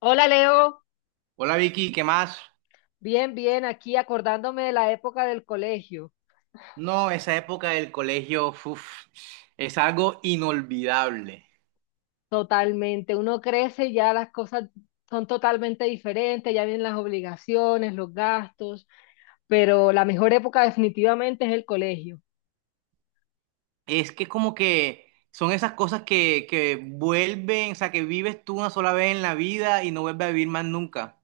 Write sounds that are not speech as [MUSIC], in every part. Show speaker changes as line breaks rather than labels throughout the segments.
Hola Leo,
Hola Vicky, ¿qué más?
bien, bien, aquí acordándome de la época del colegio.
No, esa época del colegio, uf, es algo inolvidable.
Totalmente, uno crece y ya las cosas son totalmente diferentes, ya vienen las obligaciones, los gastos, pero la mejor época definitivamente es el colegio.
Es que como que son esas cosas que vuelven, o sea, que vives tú una sola vez en la vida y no vuelves a vivir más nunca.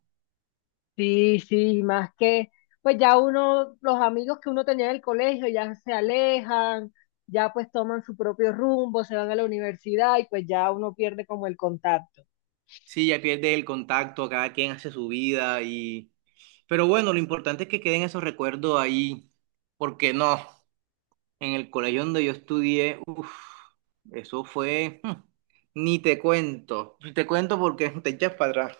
Sí, sí, más que, pues ya uno, los amigos que uno tenía en el colegio ya se alejan, ya pues toman su propio rumbo, se van a la universidad y pues ya uno pierde como el contacto.
Sí, ya pierdes el contacto, cada quien hace su vida y... Pero bueno, lo importante es que queden esos recuerdos ahí, porque no, en el colegio donde yo estudié, uf, eso fue... ni te cuento, ni te cuento porque [LAUGHS] te echas para atrás.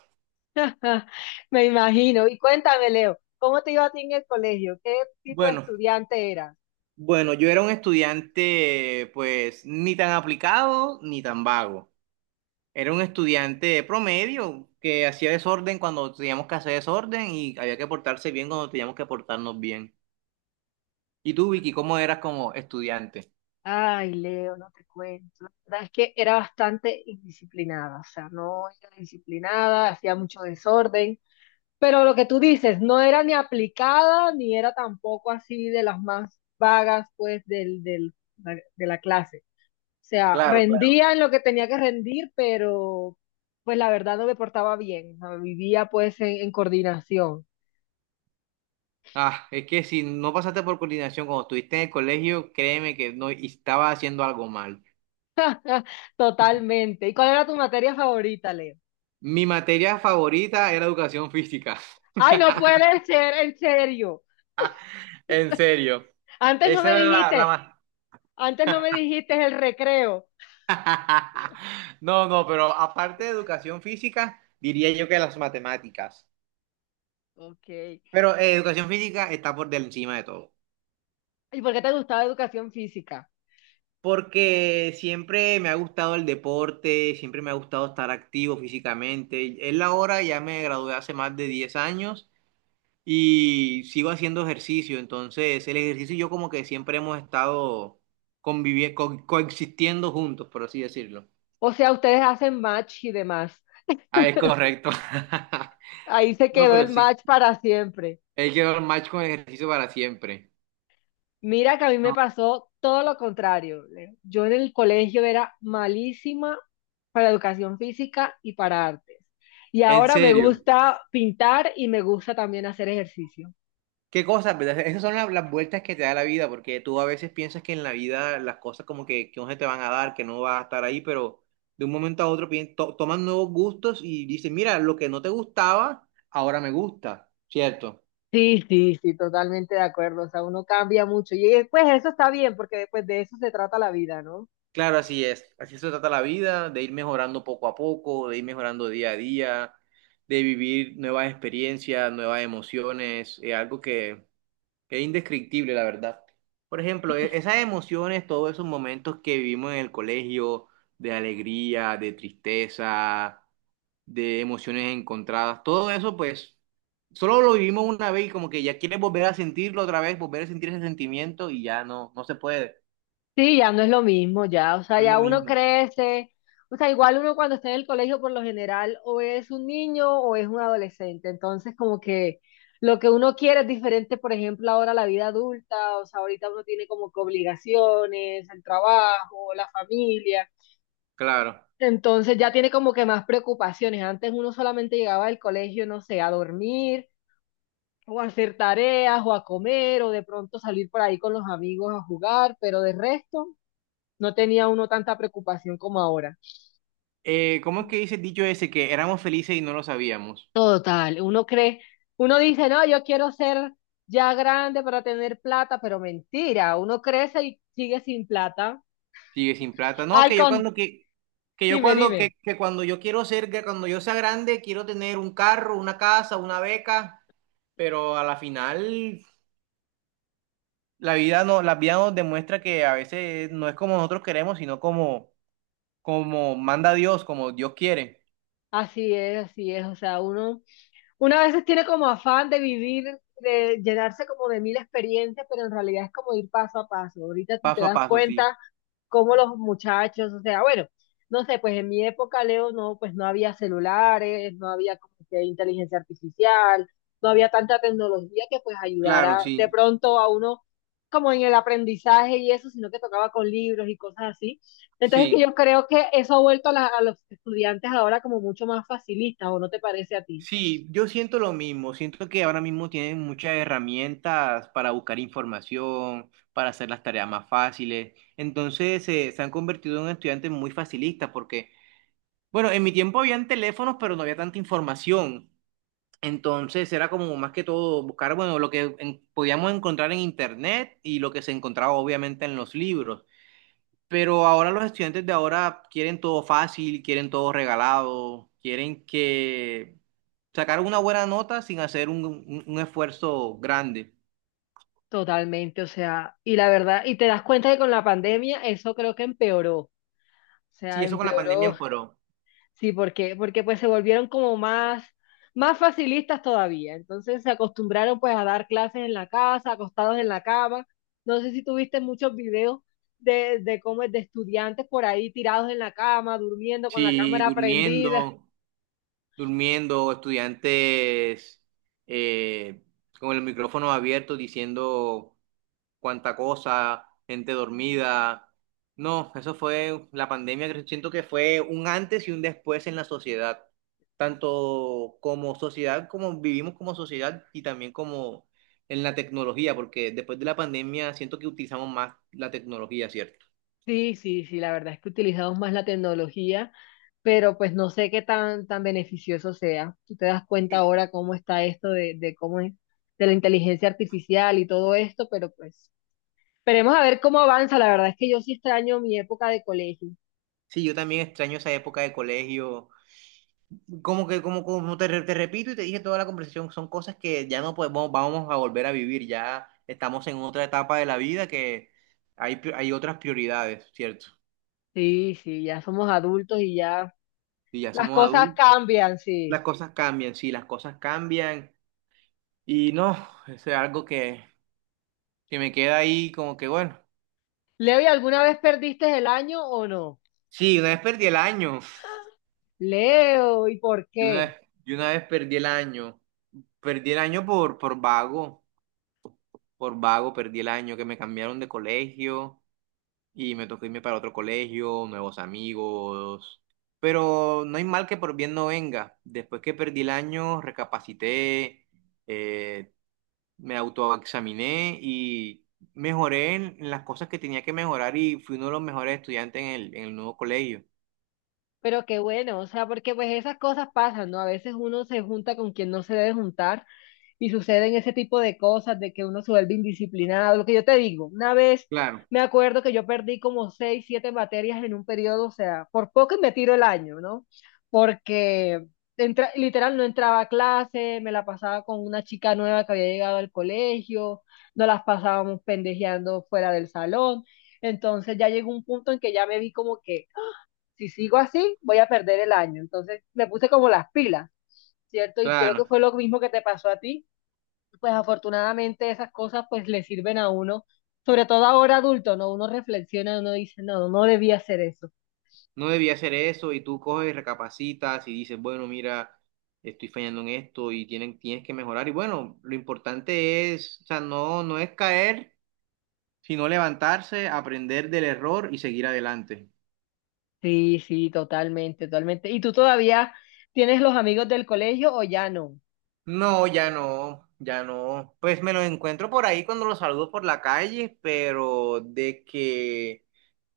[LAUGHS] Me imagino. Y cuéntame, Leo, ¿cómo te iba a ti en el colegio? ¿Qué tipo de
Bueno.
estudiante eras?
Bueno, yo era un estudiante, pues, ni tan aplicado ni tan vago. Era un estudiante promedio que hacía desorden cuando teníamos que hacer desorden y había que portarse bien cuando teníamos que portarnos bien. ¿Y tú, Vicky, cómo eras como estudiante?
Ay, Leo, no te cuento. La verdad es que era bastante indisciplinada, o sea, no era disciplinada, hacía mucho desorden, pero lo que tú dices, no era ni aplicada, ni era tampoco así de las más vagas, pues, de la clase. O sea,
Claro, claro.
rendía en lo que tenía que rendir, pero pues la verdad no me portaba bien, o sea, vivía pues en coordinación.
Ah, es que si no pasaste por coordinación cuando estuviste en el colegio, créeme que no estaba haciendo algo mal.
Totalmente. ¿Y cuál era tu materia favorita, Leo?
Mi materia favorita era educación física. [LAUGHS]
Ay, no puede ser, ¿en serio?
En serio.
Antes no
Esa
me
era la
dijiste,
más
antes no me dijiste el recreo.
[LAUGHS] no, no, pero aparte de educación física, diría yo que las matemáticas.
Ok.
Pero educación física está por encima de todo.
¿Y por qué te gustaba educación física?
Porque siempre me ha gustado el deporte, siempre me ha gustado estar activo físicamente. Es la hora, ya me gradué hace más de 10 años y sigo haciendo ejercicio. Entonces, el ejercicio y yo como que siempre hemos estado conviviendo, coexistiendo juntos, por así decirlo.
O sea, ustedes hacen match y demás.
Ah, es
[LAUGHS]
correcto. [LAUGHS]
Ahí se
No,
quedó
pero
el
sí.
match para siempre.
Él quedó el match con el ejercicio para siempre.
Mira que a mí me
No,
pasó todo lo contrario, Leo. Yo en el colegio era malísima para educación física y para artes. Y
en
ahora me
serio.
gusta pintar y me gusta también hacer ejercicio.
Qué cosas, ¿verdad? Esas son las vueltas que te da la vida, porque tú a veces piensas que en la vida las cosas como que no se te van a dar, que no vas a estar ahí, pero de un momento a otro toman nuevos gustos y dicen, mira, lo que no te gustaba, ahora me gusta, ¿cierto?
Sí, sí, sí, totalmente de acuerdo. O sea, uno cambia mucho. Y pues eso está bien, porque después de eso se trata la vida, ¿no?
Claro, así es. Así se trata la vida, de ir mejorando poco a poco, de ir mejorando día a día, de vivir nuevas experiencias, nuevas emociones, es algo que es indescriptible, la verdad. Por ejemplo, esas emociones, todos esos momentos que vivimos en el colegio, de alegría, de tristeza, de emociones encontradas, todo eso, pues, solo lo vivimos una vez y como que ya quieres volver a sentirlo otra vez, volver a sentir ese sentimiento y ya no, no se puede.
Sí, ya no es lo mismo, ya. O sea,
No es lo
ya uno
mismo.
crece. O sea, igual uno cuando está en el colegio, por lo general, o es un niño o es un adolescente. Entonces, como que lo que uno quiere es diferente, por ejemplo, ahora la vida adulta. O sea, ahorita uno tiene como que obligaciones, el trabajo, la familia.
Claro.
Entonces ya tiene como que más preocupaciones. Antes uno solamente llegaba del colegio, no sé, a dormir o a hacer tareas, o a comer, o de pronto salir por ahí con los amigos a jugar, pero de resto no tenía uno tanta preocupación como ahora.
¿cómo es que dice el dicho ese que éramos felices y no lo sabíamos?
Total, uno cree, uno dice, no, yo quiero ser ya grande para tener plata, pero mentira, uno crece y sigue sin plata.
Sigue sin plata. No,
Ay, con, dime, dime.
que cuando yo quiero ser, que cuando yo sea grande, quiero tener un carro, una casa, una beca, pero a la final la vida no, la vida nos demuestra que a veces no es como nosotros queremos, sino como, como manda Dios, como Dios quiere,
Así es, o sea, uno, una veces tiene como afán de vivir, de llenarse como de mil experiencias, pero en realidad es como ir paso a paso. Ahorita si te
paso a
das
paso, sí.
cuenta, cómo los muchachos, o sea, bueno, no sé, pues en mi época, Leo, no, pues no había celulares, no había como que inteligencia artificial, no había tanta tecnología que pues
Claro,
ayudara de
sí.
pronto a uno como en el aprendizaje y eso, sino que tocaba con libros y cosas así. Entonces que
Sí.
yo creo que eso ha vuelto a, a los estudiantes ahora como mucho más facilistas, ¿o no te parece a ti?
Sí, yo siento lo mismo, siento que ahora mismo tienen muchas herramientas para buscar información, para hacer las tareas más fáciles, entonces se han convertido en estudiantes muy facilistas porque, bueno, en mi tiempo habían teléfonos, pero no había tanta información, entonces era como más que todo buscar, bueno, lo que podíamos encontrar en internet y lo que se encontraba obviamente en los libros. Pero ahora los estudiantes de ahora quieren todo fácil, quieren todo regalado, quieren que sacar una buena nota sin hacer un esfuerzo grande.
Totalmente, o sea, y la verdad, y te das cuenta que con la pandemia eso creo que empeoró, o
Sí,
sea,
eso con la pandemia
empeoró.
empeoró.
Sí, porque, porque pues se volvieron como más, más facilistas todavía. Entonces se acostumbraron pues a dar clases en la casa, acostados en la cama. No sé si tuviste muchos videos de cómo es, de estudiantes por ahí tirados en la cama, durmiendo con la
Sí,
cámara prendida.
durmiendo, durmiendo, estudiantes eh, con el micrófono abierto diciendo cuánta cosa, gente dormida. No, eso fue la pandemia que siento que fue un antes y un después en la sociedad, tanto como sociedad, como vivimos como sociedad y también como en la tecnología, porque después de la pandemia siento que utilizamos más la tecnología, ¿cierto?
Sí, sí, sí, la verdad es que utilizamos más la tecnología, pero pues no sé qué tan, tan beneficioso sea. Tú te das cuenta ahora cómo está esto de cómo es, de la inteligencia artificial y todo esto, pero pues esperemos a ver cómo avanza. La verdad es que yo sí extraño mi época de colegio.
Sí, yo también extraño esa época de colegio. Como que, como te, te repito y te dije toda la conversación, son cosas que ya no podemos, vamos a volver a vivir, ya estamos en otra etapa de la vida que hay, hay otras prioridades, ¿cierto?
Sí, sí, ya somos adultos y ya
Y ya
las
somos
cosas
adultos,
cambian,
las
sí.
cosas cambian, sí, las cosas cambian, y no, eso es algo que me queda ahí como que, bueno,
Leo, ¿y alguna vez perdiste el año o no?
sí, una vez perdí el año,
Leo, ¿y por
yo una
qué?
vez, yo una vez perdí el año por vago perdí el año, que me cambiaron de colegio. Y me tocó irme para otro colegio, nuevos amigos. Pero no hay mal que por bien no venga. Después que perdí el año, recapacité, eh, me autoexaminé y mejoré en las cosas que tenía que mejorar y fui uno de los mejores estudiantes en el nuevo colegio.
Pero qué bueno, o sea, porque pues esas cosas pasan, ¿no? A veces uno se junta con quien no se debe juntar y suceden ese tipo de cosas, de que uno se vuelve indisciplinado, lo que yo te digo, una vez
Claro,
me acuerdo que yo perdí como seis, siete materias en un periodo, o sea, por poco y me tiro el año, ¿no? Porque literal no entraba a clase, me la pasaba con una chica nueva que había llegado al colegio, nos las pasábamos pendejeando fuera del salón, entonces ya llegó un punto en que ya me vi como que si sigo así, voy a perder el año, entonces me puse como las pilas, ¿cierto? Y creo
claro.
que fue lo mismo que te pasó a ti. Pues afortunadamente esas cosas pues le sirven a uno, sobre todo ahora adulto, ¿no? Uno reflexiona, uno dice, no, no debía hacer eso.
No debía hacer eso y tú coges y recapacitas y dices, bueno, mira, estoy fallando en esto y tienes que mejorar. Y bueno, lo importante es, o sea, no, no es caer, sino levantarse, aprender del error y seguir adelante.
Sí, sí, totalmente, totalmente. ¿Y tú todavía tienes los amigos del colegio o ya no?
No, ya no, ya no. Pues me lo encuentro por ahí cuando lo saludo por la calle, pero de que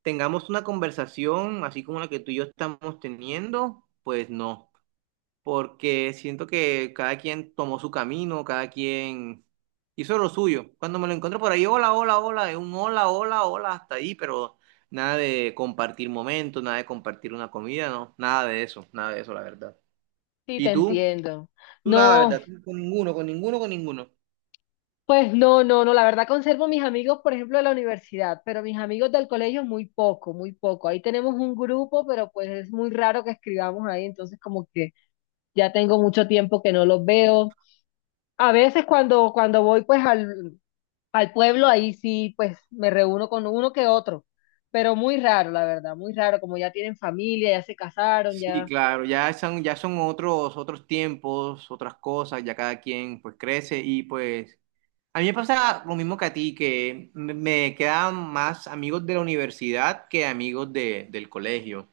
tengamos una conversación así como la que tú y yo estamos teniendo, pues no, porque siento que cada quien tomó su camino, cada quien hizo lo suyo. Cuando me lo encuentro por ahí, hola, hola, hola, es un hola, hola, hola, hasta ahí, pero nada de compartir momentos, nada de compartir una comida, no, nada de eso, nada de eso, la verdad.
Sí,
¿Y
te
tú?
entiendo.
Tú nada, la
No,
verdad, tú con ninguno, con ninguno, con ninguno.
pues no, no, no, la verdad conservo mis amigos, por ejemplo, de la universidad, pero mis amigos del colegio muy poco, muy poco. Ahí tenemos un grupo, pero pues es muy raro que escribamos ahí, entonces como que ya tengo mucho tiempo que no los veo. A veces cuando, cuando voy pues al, al pueblo ahí sí, pues me reúno con uno que otro, pero muy raro, la verdad, muy raro, como ya tienen familia, ya se casaron,
Sí,
ya.
claro, ya son otros, otros tiempos, otras cosas, ya cada quien pues crece y pues a mí me pasa lo mismo que a ti, que me quedan más amigos de la universidad que amigos de, del colegio.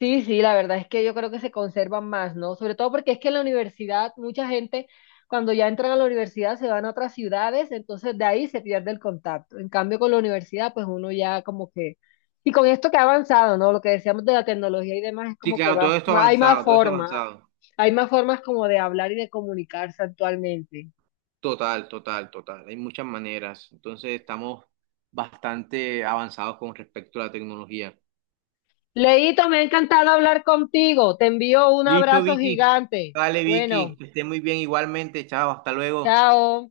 Sí, sí, la verdad es que yo creo que se conservan más, ¿no? Sobre todo porque es que en la universidad mucha gente cuando ya entran a la universidad se van a otras ciudades, entonces de ahí se pierde el contacto. En cambio con la universidad pues uno ya como que... Y con esto que ha avanzado, ¿no? Lo que decíamos de la tecnología y demás es
Sí,
como que
claro,
va,
todo esto avanzado, todo eso avanzado.
hay más formas como de hablar y de comunicarse actualmente.
Total, total, total. Hay muchas maneras. Entonces estamos bastante avanzados con respecto a la tecnología.
Leito, me ha encantado hablar contigo. Te envío un
Listo,
abrazo
Vicky.
gigante.
Dale, Vicky.
Bueno,
Que esté muy bien igualmente. Chao, hasta luego.
chao.